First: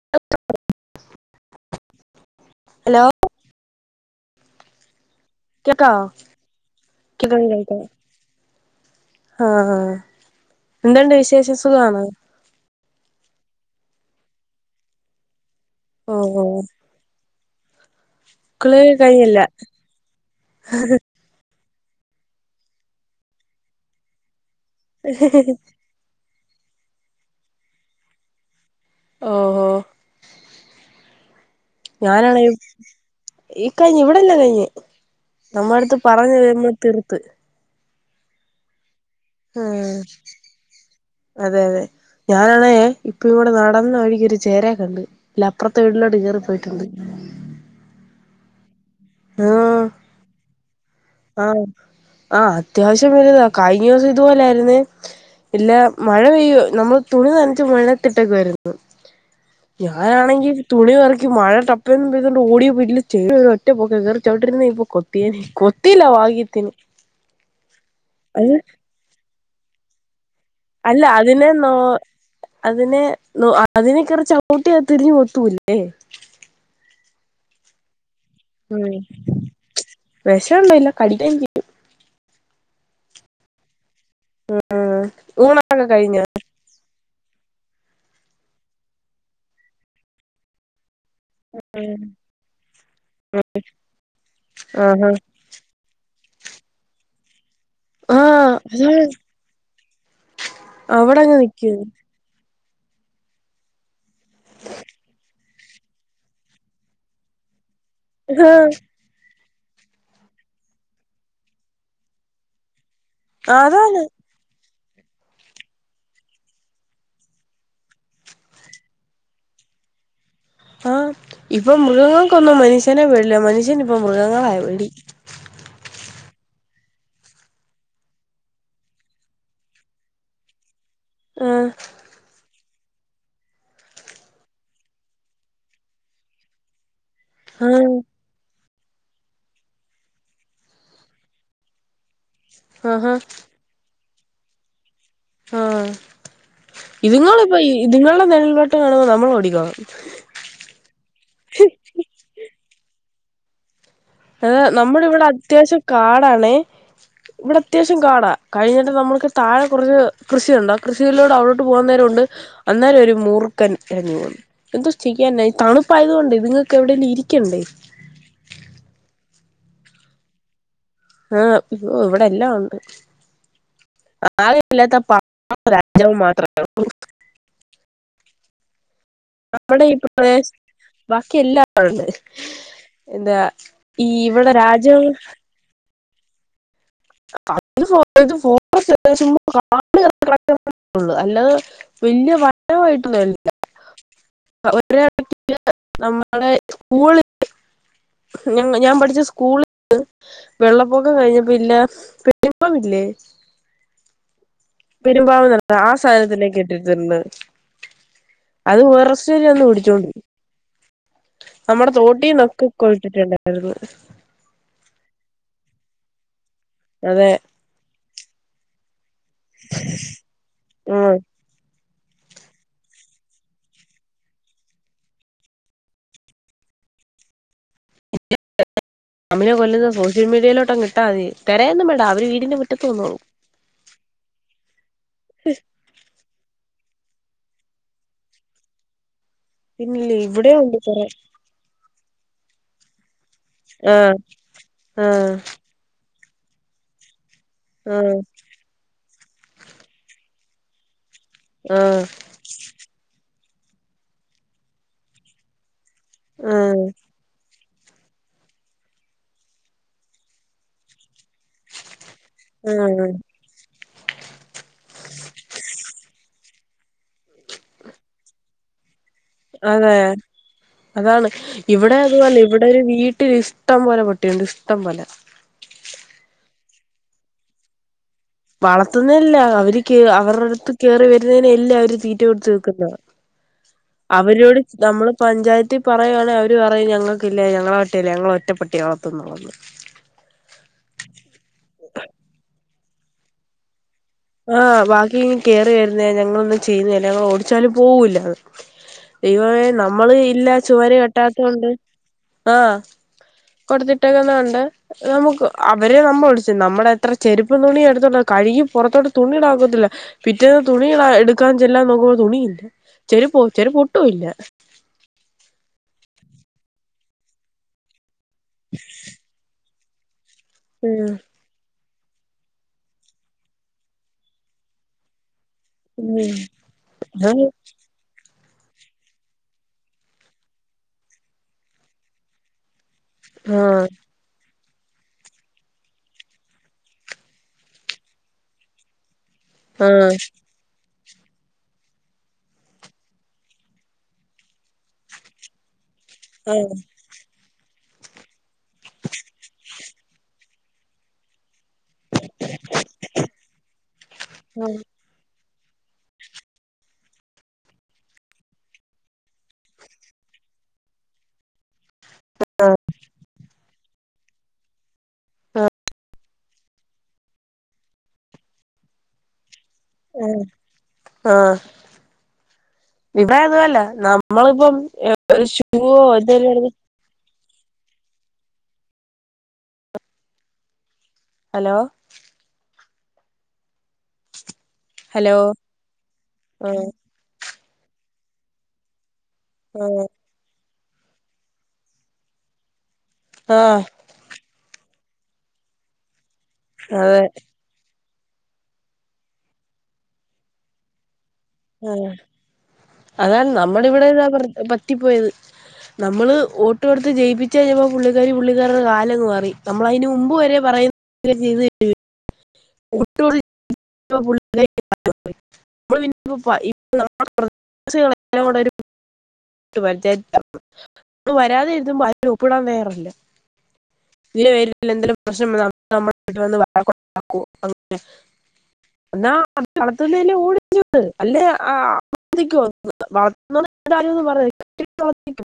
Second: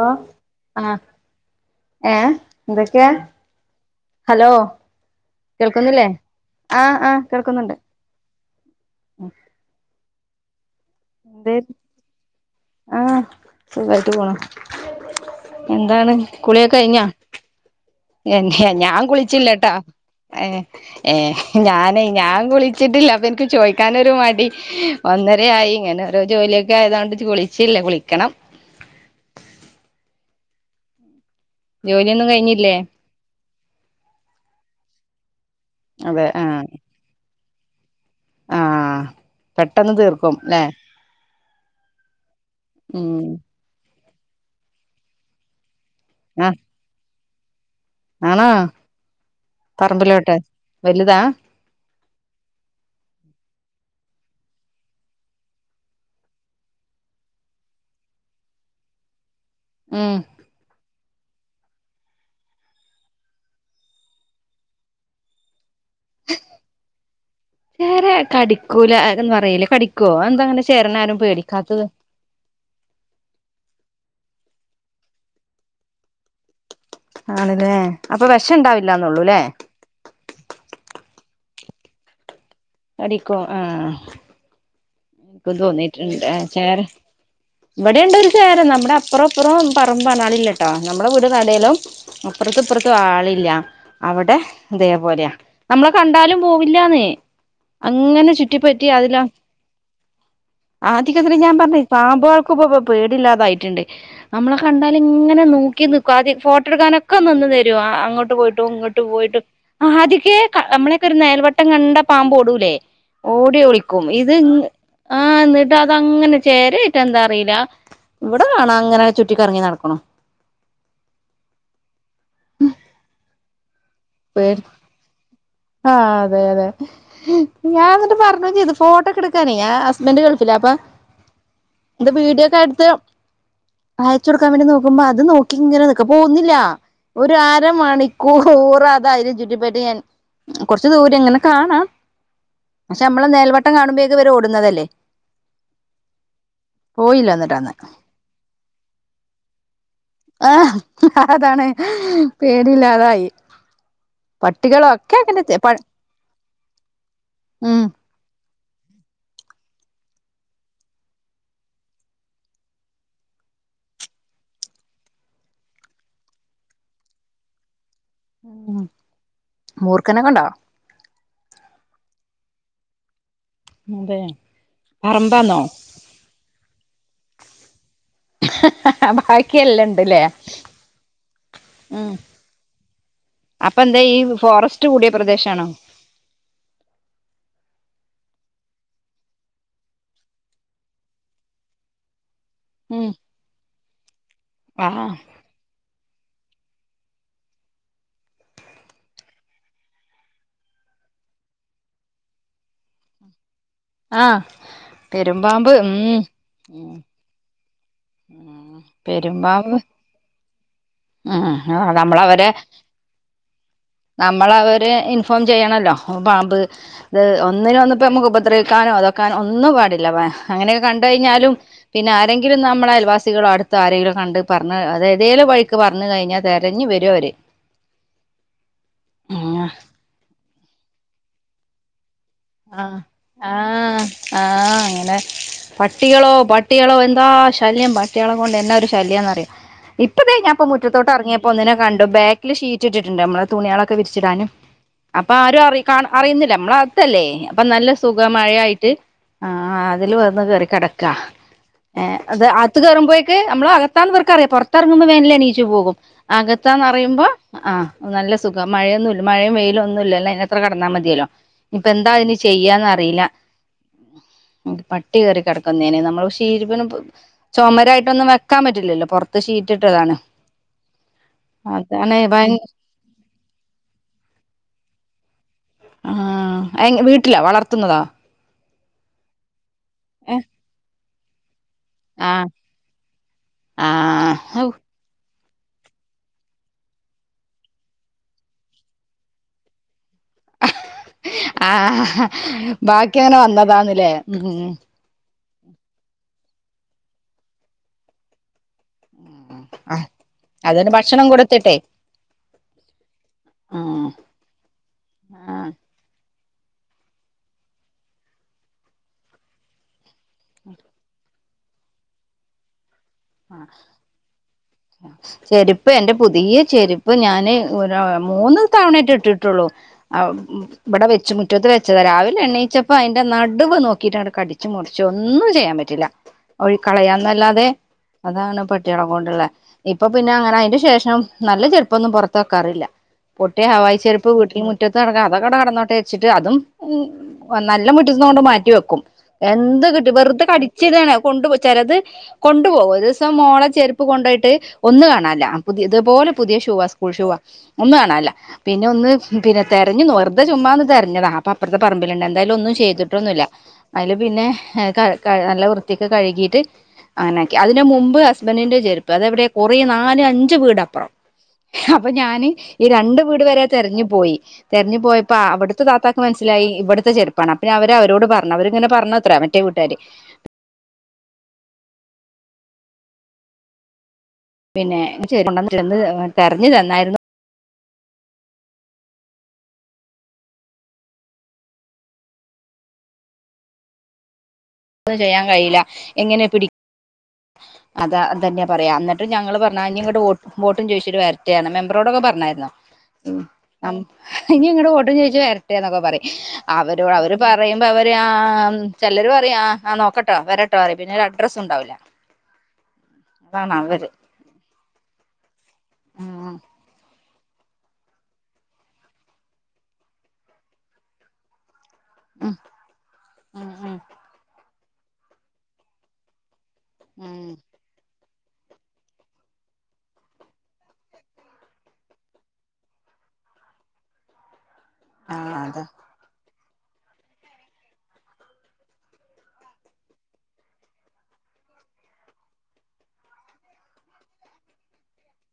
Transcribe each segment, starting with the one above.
ഓ ആഹ് ഹലോ ഏഹ്എന്തൊക്കെയാ? ഹലോ കേക്കാവോ കേൾക്കുന്നില്ലേ ആഹ് ആ കേക്കാം കേൾക്കുന്നുണ്ട്. കേക്കാം ആഹ് എന്ത്ണ്ട് എന്തേ വിശേഷം സുഖണോ? ആഹ് സുഖായിട്ട് പോണ്. എന്താണ് ഓഹോ കുളിയൊക്കെ കഴിഞ്ഞാ? ഹെ കുളി ഞാൻ കഴിഞ്ഞില്ല കുളിച്ചില്ലേട്ടാ ഏ ഏ. ഞാനെ ഞാൻ കുളിച്ചിട്ടില്ല അപ്പൊ എനിക്ക് ചോയ്ക്കാനൊരു മടി ഒന്നര ആയി ഇങ്ങനെ. ഓരോ ജോലിയൊക്കെ ആയതൊണ്ട് കുളിച്ചില്ല. കുളിക്കണം. ഓ ഓ ജോലിയൊന്നും ഞാനാണ്. കഴിഞ്ഞില്ലേ ഈ കഴിഞ്ഞ് ഇവിടെല്ലം കഴിഞ്ഞ് നമ്മ അടുത്ത് അതെ ആഹ് പറഞ്ഞവ തീർത്ത്. ആഹ് ആഹ് പെട്ടെന്ന് തീർക്കും അല്ലെ? അതെ അതെ ഞാനാണേ ഉം ഇപ്പ ഇവിടെ നടന്ന് വഴിക്കൊരു ചേരേ കണ്ട് ഇല്ല അപ്പുറത്തെ വീടിലോട്ട് കേറി ആഹ് പോയിട്ടുണ്ട്. ആണോ ആഹ് പറമ്പിലോട്ട്. വലുതാ? ആഹ് ആഹ് അത്യാവശ്യം വലുതാ. കഴിഞ്ഞ ദിവസം ഇത്പോലെ ആയിരുന്നേ. ഇല്ല മഴ പെയ്യ നമ്മള് തുണി നനച്ചു മഴത്തിട്ടേക്കായിരുന്നു. ഉം ഞാനാണെങ്കി. തുണി പെറക്കി മഴ ടപ്പന്ന് പെയ്തുകണ്ട് ഓടിയ സ്പിഡിൽ ചേര ഒറ്റ പോക്ക് കേറി ചവിട്ടിരുന്ന ഇപ്പോ കൊത്തിയേനെ കൊ. ചേര അത് കടിക്കൂല എന്ന് പറയ്ല്ലെ കടിക്കോ? എന്താങ്ങനെ അല്ല അതിനെ നോ അതിനെ നോ അതിനെക്കേറി ചവിട്ടിയ അത് തിരിഞ് കൊത്തൂല്ലേ. ആണ് ല്ലേ. അപ്പൊ വെഷ. ഉംഹ് വെഷൊന്നുല്ല കടിക്കായ്ര്ക്കും. കടിക്കോ ആഹ് ൻക്കും ഊണൊക്കെ കഴിഞ്ഞോ തോന്നീട്ടുണ്ട് ചേര. ഇവിടെ ണ്ട് ഒരു ചേര നമ്മുടെ അപ്പറും ഇപ്പറും പറമ്പ ആൾ ഇല്ല ഇട്ടോ നമ്മുടെ വീട് നടൂലും. ഉം അപ്പുറത്തും ഇപ്പറത്തും ആളില്ല. അവിടെ ആഹാ ഇതേപോലെയ. നമ്മളെ കണ്ടാലും പോവില്ലാന്നേ. അങ്ങനെ ആഹ് ചുറ്റിപ്പറ്റി അതാണ് അതില അവിടങ്ങ് ആദ്യക്കത്ര ഞാൻ പറഞ്ഞ് നിക്കുന്നു പാമ്പാൾ. ക്കും പോ പ്പോ പേടില്ലാതായിട്ട്ണ്ട്. നമ്മളെ കണ്ടാല് ഇങ്ങനെ നോക്കി നിക്കു ആദ്യ ഫോട്ടോ എടുക്കാനൊക്കെ നിന്ന് തരും. ആഹ് അങ്ങോട്ട് പോയിട്ടും ആഹ് ഇങ്ങോട്ട് പോയിട്ടും ക്കെ ആദ്യകേ നമ്മളൊക്കെ ഒരു നെഴൽവട്ടം കണ്ട പാമ്പ് ഓടൂലേ. ഓടി അതാണ് ഒളിക്കും ഇത് ഇ ആഹ് ന്നിട്ട് അതങ്ങനെ ചേരേയ്ട്ടാ എന്താ അറീല. ഇവിടെ കാണാം അങ്ങനെ ചുറ്റിക്കറങ്ങി നടക്ക്ണു. ആഹ് ഇപ്പൊ മൃഗങ്ങൾക്കൊന്നും മനുഷ്യനെ പേടില്ല മനുഷ്യനി ഇപ്പം മൃഗങ്ങളായ പേടി. ആഹ് അതെ അതെ. ഞാൻ ന്നിട്ട് പറഞ്ഞും ചെയ്ത് ഫോട്ടോക്കെടുക്കാനേ ഞാൻ ഹസ്ബൻഡറ് ഗൾഫിലാ അപ്പൊ. ആഹ് ത് വീഡിയൊക്കെ എടുത്ത്. അയച്ചൊട്ക്കാൻ വേണ്ടി നോക്കുമ്പോ അത് നോക്കി ഇങ്ങനെ നിക്ക. പോവുന്നില്ല ഒരു അര ആഹ് മണി. ക്കൂർ അതയിലിം ചുറ്റിപ്പറ്റി എൻ കൊറ്ച്ച് ദൂരെങ്ങനെ കാണാം. പക്ഷെ ആഹാ നമ്മള നെഴൽവട്ടം കാണുമ്പോഴേക്ക് ഇവര് ഓടുന്നതല്ലേ. ആഹ് പോയില്ല എന്നിട്ട് ഇത്ങ്ങൾപ്പൊ അന്ന് ഇത്ങ്ങളുടെ നെഴൽവെട്ടം കാണുമ്പോ നമ്മൾ ഓടിക്കാളണം. ആഹ് അതാണ് പേടില്ലാതായി. ഏ നമ്മള ഇവിടെ പ അത്യാവശ്യം കാടാണേ ഇവിടെ ഉം അത്യാവശ്യം കാടാ. കഴിഞ്ഞിട്ട് നമ്മുക്ക് താഴെ കുറച്ച് കൃഷിയുണ്ട് ആ കൃഷിയിലൂടെ അവിടോട്ട് പോകുന്നേരണ്ട്. അന്നേരം ഒരു മൂർക്കൻ എഴഞ്ഞ് പോണു. എന്തോ ചെയ്യാന ഈ തണുപ്പായത് കൊണ്ട് ഇത്ങ്ങൾക്ക് എവിടെലും ഇരിക്കണ്ടേ. ഉംഹ്. മൂർഖനെക്കണ്ടോ? ആഹ് ഒ ഇവിടെ എല്ലാം ഉണ്ട്. അതെ ആളെ ഇല്ലാത്ത [unintelligible] പ പറമ്പാന്നോ [unintelligible] രാജാവ് മാത്രേള്ളൂ നമ്മുടെ ഈ ബാക്കിയല്ലാംണ്ടല്ലേ പ്രദേശ ബാക്കി എല്ലാം ഉം എന്താ അപ്പൊ എന്താ ഈ ഇവിടെ ഫോറസ്റ്റ് രാജ്യം കൂടിയ പ്രദേശാണോ [unintelligible] അല്ലാതെ വെല്ല്യ ഉം ആഹ് [unintelligible] നമ്മുടെ സ്കൂള ഞ ഞാൻ പഠിച്ച സ്കൂള വെള്ളപ്പൊക്കം കഴിഞ്ഞപ്പല്ല [unintelligible] ല്ലേ ആഹ് പെരുമ്പാവൂർ നു പെരുമ്പാമ്പ് ഉം [unintelligible] സാധനത്തിലനേക്ക് ഉം കേട്ടിട്ടണ്ട് അത് ഫോറെസ്റ്റര് പെരുമ്പാമ്പ് വന്നിടിച്ചോണ്ട് ഉം ആ നമ്മുടെ തോട്ടീനൊക്കെ കൊട്ടിട്ടുണ്ടായിരുന്നു നമ്മള അവര് ഇൻഫോം ചെയ്യണല്ലോ പാമ്പ് ത് അതെ ഒന്നിനും വന്നിപ്പോ നമുക്ക് ഉപദ്രവിക്കാനോ അതൊക്കാനോ ഒന്നും പാടില്ല അങ്ങനെയൊക്കെ കണ്ട് ഉം കഴിഞ്ഞാലും പിന്നെ ആരെങ്കിലും ഒ നമ്മെ അയൽവാസികളോ അടുത്ത ആരെങ്കിലും കണ്ട് പറഞ് അത് ഏതേലും വഴിക്ക് പറഞ്ഞ് കഴിഞ്ഞാൽ തിരഞ്ഞ് വരും അവര് [unintelligible] അമിനെ ആഹ് കൊല്ലുന്ന സോഷ്യൽ മീഡിയയിലോട്ടങ്ങു ഇട്ടാൽ മതി തിരയോന്നും മേണ്ട അവര് വീടിന്റെ മുറ്റത്ത് ആഹ് വന്നോളൂ ആഹ് ആഹ് അങ്ങനെ പട്ടികളോ പട്ടികളോ എന്താ ശല്യം പട്ടികളെ കൊണ്ട് എന്ന ഒരു ശല്യം എന്നറിയാം പിന്നില്ലേ ഇപ്പതേ ഇവിടെ ഞാപ്പ ഉണ്ട് കൊറേ മുറ്റത്തോട്ട് ഇറങ്ങിയപ്പോ ഒന്നിനെ കണ്ടു ബാക്കില് ഷീറ്റ് ഇട്ടിട്ടുണ്ട് നമ്മ തുണികളൊക്കെ ആഹ് വിരിച്ചിടാനും ആഹ് അപ്പൊ ആരും അറി കാ അറിയുന്നില്ല നമ്മള അകത്തല്ലേ അപ്പൊ നല്ല ആഹ് സുഖ മഴായിട്ട് ആ അതില് വന്ന് കേറി കിടക്കാ ഏ അത് ആത്ത് കേറുമ്പോക്ക് നമ്മള അകത്താ ന്ന് വർക്കറിയാം പുറങ്ങുമ്പോ വേന എണീച്ചു പോകും ആഹ് അകത്താന്ന്റിയുമ്പോ ആഹ് നല്ല സുഖം മഴയൊന്നുമ ഇല്ല മഴയും വെയിലും ഒന്നുമ ഇല്ല അതിനന്ത്ര കടന്നാൽ മതിയല്ലോ ഇപ്പ എന്താ അ ആഹ് ആഹ് ചെയ്യാന്നറിയില്ല പട്ടി കയറി കിടക്കുന്നേ നമ്മള് ശീ [unintelligible] ന് ചുമരായിട്ടൊന്നും വെക്കാൻ പറ്റില്ലല്ലോ പുറ അതെ അതാണ് ഇവിടെ അതാണ് അതുപലെ ഭയ ഇവിടെ ഒരു വീട്ടലിഷ് ഇഷ്ടം പോലെ പട്ടിയുണ്ട് ഇഷ്ടം പോലെ ആഹ് വീട്ടിലാ വളർത്തുന്നതോ വളർത്തുന്നല്ല അവര് കേ ഏഹ് അവരുടെ അടുത്ത് കേയറി വരുന്നതിനെ അല്ല അവര് തീറ്റ ആഹ് കൊടുത്ത് നിക്കുന്നത് അവരോട് ആഹ് നമ്മള് പഞ്ചായത്തിൽ പറയുയാണെങ്ക അവര് പറയും ഞങ്ങൾക്കല്ലേ ഞങ്ങളെ പട്ടിയല്ല ഞങ്ങള ഒറ്റ പട്ടികളത്തന്നള്ളന്ന് ആ ബാക്കി അങ്ങനെ വന്നതാന്നല്ലേ ആഹ് ബാക്കി ഇങ് കയറി വരുന്നേ ഞങ്ങളൊന്നും ചെയ്യുന്നില്ല ഞങ്ങൾ ഓടിച്ചാലും പോകൂല്ലത് ഇവേ ഉം നമ്മള് ഇല്ല അതന് ചുവര് ഭക്ഷണം കെട്ടാത്തൊണ്ട് കൊടുത്തിട്ടെ ആഹ ഉം കൊടുത്തിട്ടക്കെന്നാ ഉണ്ട് നമുക്ക് ആഹ് അവരെ നമ്മൾ വിളിച്ചു നമ്മളെ എത്ര ചെരുപ്പ് തുണിയ എടുത്തുള്ള കഴുകി പുറത്തോടു തുണിളാക്കത്തില്ല പിറ്റേന്ന് തുണി എടുക്കാൻ ചെല്ലാൻ നോക്കുമ്പോൾ തുണിയില്ല ചെരി ആ ചെരുപ്പോട്ടും ഇല്ല ചെരുപ്പ് എന്റെ പുതിയ ചെരുപ്പ് ഞാന് മൂന്ന് തവണയട്ട ഇട്ടിട്ടുള്ളൂ ഇവിടെ ഉം വെച്ച റ്റൽ വെച്ചത് രാവില എണയിച്ചപ്പോൾ അതിൻ്റെടുവ് നോക്കിയിട്ടാട കടിച് മുറിച്ച് ഒന്നും ചെയ്യാൻ പറ്റും ഉം റ്റൂല അത് ക്കളയാന്നല്ലാതെ അതാണ് പെട്ടികളക്ക കൊണ്ടുള്ളത് ഇപ്പൊ പിന്നെ അങ്ങനെ അതിന് ശേഷം നല്ല ചെറുപ്പോന്നും പൊറത്ത് വെക്കാറില്ല പൊട്ടിയ ആഹ് ഹവായി് ചേരുപ്പ് വീട്ടിൽ മുറ്റത്ത് നടക്കാൻ അതൊ കട കടന്നോട്ടേ വച്ചിട്ട് അതും നല്ല മുട്ടിച്ചുന്ന മാറ്റിവ വെക്കും എന്ത് ആഹ് കിട്ട് വെറുതെ കടിച്ചിടാണ കൊണ്ട് പോ ചെലത് കൊണ്ടു പോകും അ ഒരുദിവസം മോളെ ചെരുപ്പ് കൊണ്ടോയിട്ട് ഒന്ന് കാണല്ല പുതിയതുപോലെ പുതിയ ഷൂവാസ് ഫുൾ ഷൂവ ഒന്നു കാണല്ല പിന്നെ ഒന്ന് പിന്നെ തെരഞ്ഞ് വെറുതെ ചുമ്മാ ഒന്ന് തെഞ്ഞതാ പ്പ അപ്പുറത്തെ പറമ്പിലുണ്ട് എന്തായാലും ഒന്നും ചെയ്തിട്ടൊന്നുമില്ല അയിൽ പിന്നെ ആഹ് നല്ല വൃത്തിക്ക് കഴുകിയിട്ട് അങ്ങനെ ആക്കി അത് ഇതിന്റെ മുമ്പ് ഹസ്ബന്റിന്റെ ചെരുപ്പ് അതെ എവിടെ കുറെ നാല് അഞ്ച് വീട് അപ്പറം അപ്പൊ ഞാന് ഈ രണ്ട് വീട് വരെ തെരഞ്ഞു പോയി തെരഞ്ഞു പോയപ്പോ അവിടുത്തെ താത്താക്ക്ക് മനസ് ലായി ഇവിടുത്തെ ചെറപ്പാണ് അപ്പോ അവര് അവരോട് പറഞ്ഞു അവരിങ്ങനെ പറഞ്ഞത്ര മറ്റേ വീട്ടാര് ആഹ് ഇവിടെ അതൊന്നുമല്ല നാ നമ്മളിപ്പം പിന്നെ ഒരു ചെരുപ്പ് ഷൂവോ കൊണ്ടുവന്ന് [unintelligible] തെരഞ്ഞു തന്നായിരുന്നു ഹലോ ഹലോ ചെയ്യാൻ കഴിയില്ല എങ്ങനെ പിടി ആഹ് അത അതന്നെ പറയാം എന്നിട്ട് ഞങ്ങള് പറഞ്ഞ ഇനി ആഹ് ഇങ്ങോട്ട് വോട്ടും ചോദിച്ചട്ട് വരട്ടെണ് മെമ്പറോടൊക്ക പറഞ്ഞായിരുന്നോ ആഹ് ഇനി ഇങ്ങോട്ട് വോട്ടും ചോദിച്ച് വരട്ടെ എന്നൊക്കെ പറയും അവരോട് അതെ അവര് പറ പറയുമ്പോ അവര് ആ ചെലർ പറയും ആ ആ നോക്കട്ടോ വരട്ടോ പിന്നെ അ ആഹ് അതാണ് നമ്മുടെ ഇവിടെയും ഇതാ പറ്റിപ്പോയത് നമ്മള് ഉം വോട്ട് കൊടുത്ത് ജയിപ്പി ച്ച് കയ്യുമ്പോ പുള്ളിക്കാരി പുള്ളിക്കാരുടെ കാല് അങ്ങ് മാറി നമ്മൾ അയിൻ്റെ മുമ്പ് വരെ പറയും പറയുന്നത് ഉം ഉം ഉം [unintelligible] ഇപ്പൊ നമ്മ ഉം [unintelligible] കൂടെ ഒരു [unintelligible] വരാതെ എഴുതുമ്പോ അയിൽ ഒപ്പിടാൻ നേരല്ല ഇതി പേരി എന്തെങ്കിലും ആ പ്രശ്നം വന്നി അതെ നമ്മ വീട്ടിൽ വന്ന് വഴക്കുണ്ടാകുവാ [inaudible] ഇന്നാ വളത്തുന്നില്ലേ ഓടിച്ച വിട് അല്ലെ [unintelligible] [unintelligible]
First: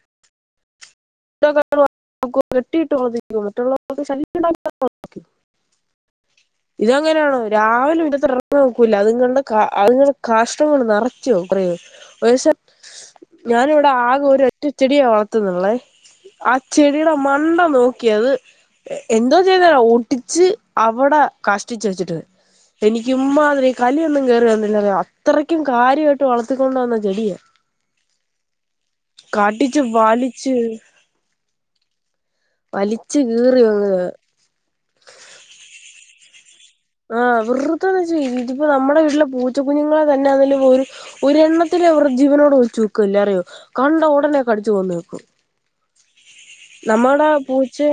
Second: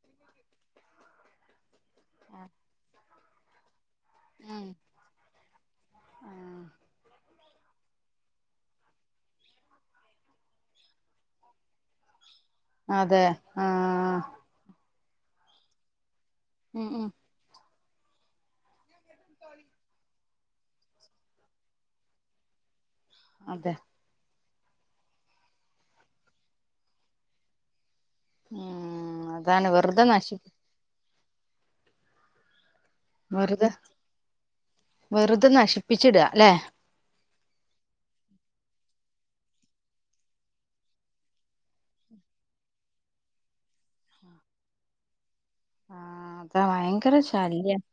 [unintelligible] കെട്ടിട്ട് [unintelligible] മറ്റുള്ളവക്ക് ശല്യം ഉണ്ടാക്കുക ഇതങ്ങനെയാണോ രാവിലെ ഇവിടെ തുറന്ന് നോക്കൂല്ല അത്ങ്ങളുടെ കാ അതുങ്ങളുടെ കാഷ്ടം ഇങ്ങനെ നിറച്ച് വെക്കും അറിയോ ഒരിസം അതെ ആ ഞാനിവിടെ ആകെ ഒരു ഒ റ്റ ചെടിയെ വളർത്തുന്നുള്ളേ ആ ഉം ഉം ചെടിയുടെ മണ്ട നോ ക്കിയത് എന്തോ ചെയ്താല് ഒടിച്ച് അവിടെ കാഷ്ടാച്ച് വെച്ചിട്ട് എനിക്കും ഇമ്മാതിരി അതെ കലിയൊന്നും കേറി വന്നില്ല അറിയോ അത്രയ്ക്കും കാര്യമായിട്ട് വളർത്തിക്കൊണ്ട് വന്ന ചെടിയ ഉം അതാണ് കടിച്ച് വെറുതെ നശിപ്പി വലിച്ച് വലി വെറുതെ വെറുതെ നശിപ്പിച്ചിട അല്ലെ ആഹ് വെറുതെ വെച്ച് ഇതിപ്പോ നമ്മടെ വീട്ടിലെ പൂച്ച കുഞ്ഞുങ്ങളെ തന്നെ അതിൽ ഒരു ഒരെണ്ണത്തിനെ ഒർജീവനോട് വെച്ചേക്ക്‌ല്ല അറിയോ കണ്ട ഉടനെ കടിച്ച് കൊന്ന് വെക്കും. ആ അതാ ഭയങ്കര നമ്മടെ ശല്യം പൂച്ചെ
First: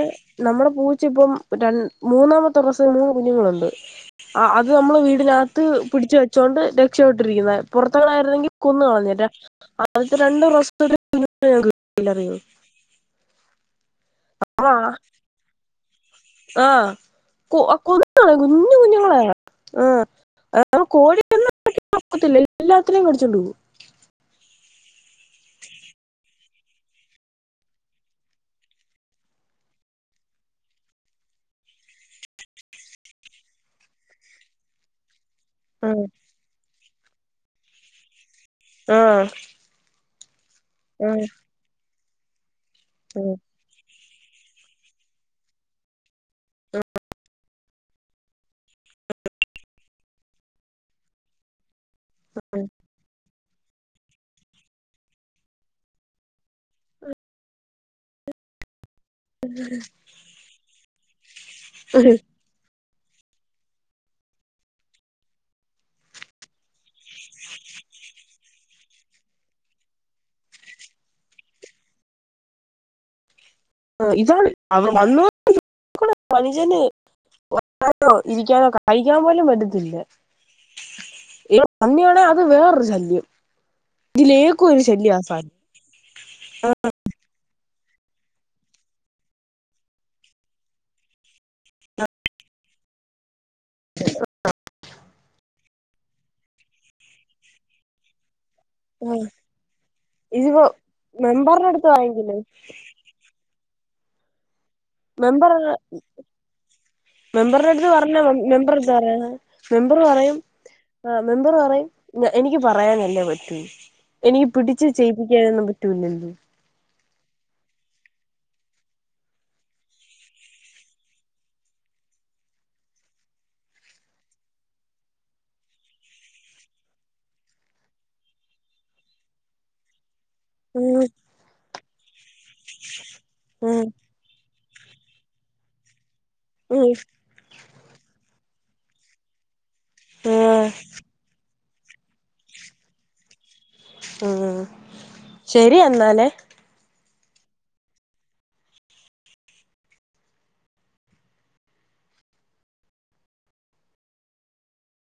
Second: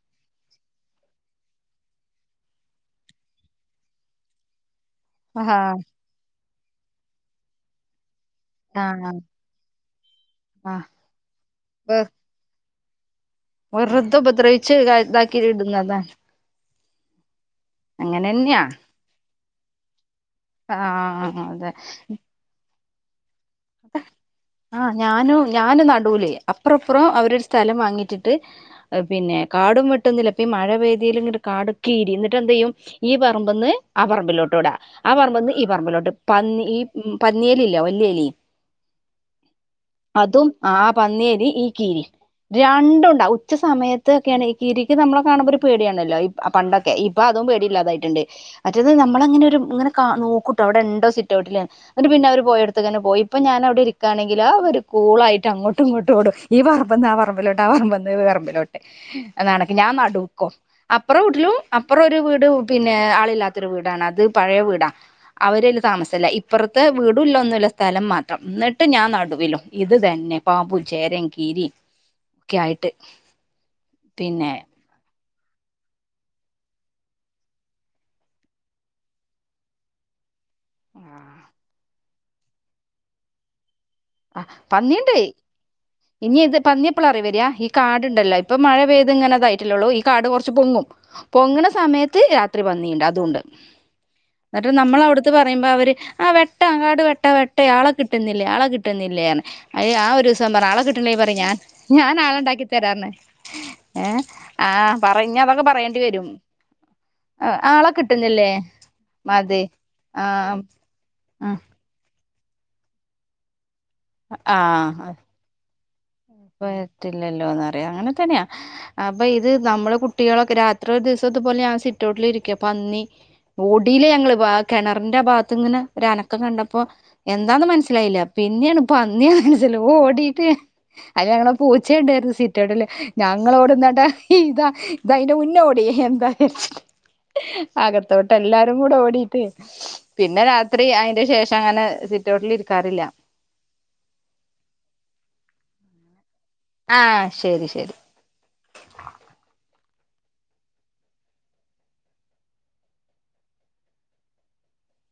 നമ്മളെ പൂച്ച ഇപ്പം ര മൂന്നാമത്തെ പ്രസവം മൂന്ന് കുഞ്ഞുങ്ങളുണ്ട് അ അത് അമ്മളെ വീ ആ ടിനത്ത് പിടിച്ച് വെച്ചൊണ്ട് രക്ഷപ്പെട്ടിരിക്കുന്ന പുറത്തൊളളാ യിര്ന്നെങ്കി കൊന്ന് ആ കളഞ്ഞേനെ ആദ്യത്തെ രണ്ട് ആ പ്രസവത്തി [unintelligible] വെറ്തെ ഉപദ്രവിച്ച് ഇതാക്കി ഇട്ന്നതാ ആ കു കൊന്നുകളയും അങ്ങനെന്നെയാ കുഞ്ഞു കുഞ്ഞുങ്ങളെ ആ ആഹ് അതെ. എല്ലാത്തിനെയും കടിച്ചോ ണ്ടുപോവും. ആഹ് ഞാനും ഞാന് നടൂല് അപ്പറും ഇപ്പറും അവര് ഒരു സ്ഥലം വാങ്ങി ടിട്ട് പിന്നെ കാടും വെട്ടുന്നില്ല ഇപ്പം ഈ മഴ പെയ്തേല് ഇങ്ങട്ട് കാടൊക്കെ ഇരിം ഇന്നിട്ടെന്തെയ്യും. ഈ പറമ്പ്ന്ന് ആ പർമ്പിലോട്ടൊടാ ആ പർ മ്പ്ന്ന് ഈ ആഹ് പറമ്പിലോട്ട് പന്നി ഈ പന്നിയലി ഇല്ലേ വല്യ എലി ആഹ് അതും ആ ആഹ് പന്നേലി ഈ കീരിം രണ്ടുണ്ടാവും ഉച്ച സമയത്തൊക്കേണ് ഈ കീരിക്ക് നമ്മളെ കാണുമ്പോ ഒര് പേട്യാണല്ലോ പണ്ടൊക്കെ ഇപ്പൊ അതും പേടില്ലാതായിട്ട്ണ്ട്. മറ്റേത് നമ്മളങ്ങനൊരു ഇങ്ങനെ കാ നോക്കൂട്ടോ അവ്ടെണ്ടോ സിറ്റ് ഔട്ടില് ന്ന്ട്ട് പിന്നെ അവര് പോയോട്ത്ത്കന്നെ പോയി ഇപ്പം ഞാനവ്ടെ ഇരിക്കാണെങ്കില് അവര് കൂളായിട്ട് അങ്ങോട്ടുംഇങ്ങോട്ടും ഓടും ഈ പറമ്പ്ന്ന് ആ പറമ്പിലോട്ട് ആ പറമ്പ്ന്ന് ഈ പറമ്പിലോട്ട്. എന്നകണക്ക് ഞാൻ നടൂക്കും അപ്പറം വീട്ട്ലും അപ്പറം ആഹ് ഒര് വീട് പിന്നെ ആളില്ലാത്തൊരു വീടാണ് അത് പഴയ വീടാ അവരയ്ല് താമസല്ല ഇപ്പർത്തെ വീട് ടൊന്നുംല്ല സ്ഥലം മാത്രം ഇന്നട്ട് ഞാൻ നടുവിലും ഇത് തന്നെ പാമ്പും, ചേരേം, കീരിം ക്കെയായിട്ട്. [unintelligible] വരാനോ ഇരിക്യാനോ കഴിക്കാൻ പോലും പറ്റത്തില്ല. ഈ പന്ന്യാണേ അത് വേറൊരു ശല്യം. ആ ഇതിലേക്കും ഒര് പന്നിയുണ്ട് ശല്ല്യവാ സാനം ആഹ് ആഹ്. എപ്പളാറിയോ വര ഈ കാട്ണ്ടല്ലോ ഇപ്പൊ മഴ പെയ്ത് ഇങ്ങനെതായിട്ടല്ലെള്ളൂ ഈ കാട് കൊർച്ച് പൊങ്ങും പൊങ്ങ്ണ സമയത്ത് രാത്രി പന്നീണ്ട് അതൂണ്ട് ന്നട്ട് നമ്മളവ്ട് ത്ത് പറയുമ്പൊ അവര് ആഹ് വെട്ടാ കാട് വെട്ടാ വെട്ട ആളെ കിട്ട്ന്നില്ല ആളെ കി ആഹ് ട്ട്ന്നില്ലേന്ന് അയ്‌ല് ഞാ ഒരൂസം ഇതിപ്പോ പർഞ്ഞ് ആളെ കിട്ട്ണ്ല്ലെ പറി ഞാൻ മെമ്പറിന്റെ അടുത്ത് വാങ്ങിക്കില്ലേ ഞാനാളെണ്ടാക്കിത്തരാർ ഞ്ഞ്. ഏഹ് ആഹ്. മെമ്പർ മെമ്പറെട്ത്ത് ആളെ പർഞ്ഞ കിട്ടുന്നില്ലേ മെമ്പറെത്താ പറയ്ന്നെ മതി മെമ്പറ് പറയും ആഹ് ആഹ് മെമ്പറ് പറിം എനിക്ക് പറയാനല്ലേ പറ്റൂ എനിക്ക് പിടിച്ച് ചെയ്യിപ്പിക്കാനൊന്നും പറ്റൂല്ലല്ലോ. പറ്റില്ലല്ലോന്നറിയ അങ്ങനെതന്ന്യാ. അപ്പൊ ഇത് നമ്മള് കുട്ടികളൊക്കെ രാത്രി ഒരു ദിവസം ഇത്പോലെ ഞാൻ സിറ്റൗട്ടിലിരിക്ക പന്നി ഓടീലെ ഞങ്ങള് ആ കെണറിന്റെ ഭാഗത്ത്ങ്ങനെ ഒരനക്കം കണ്ടപ്പം എന്താന്ന് മൻസ്സിലായില്ല പിന്നേണ് പന്ന്യാന്ന്മൻസ്സി ഓടീട്ട്. ആഹ് അയ്ല് ഞങ്ങളെ പൂച്ചേണ്ടായിര്ന്നു സിറ്റൗട്ടില് ആഹ് ഞങ്ങളോട്ന്നണ്ടാ ഇതാ ഇതയ്ൻ്റെ മുന്നോടി എന്താര്ച്ച്. ആഹ് അകത്തോട്ട് എല്ലാരും കൂടെ ഓടീട്ട് പിന്നെ ആഹ് രാത്രി അയ്ന്റെ ശേഷങ്ങനെ സിറ്റൗട്ടിലിരിക്കാറില്ല. മ്. ശെരി എന്നാലെ. ആഹ് ശെരി ശെരി.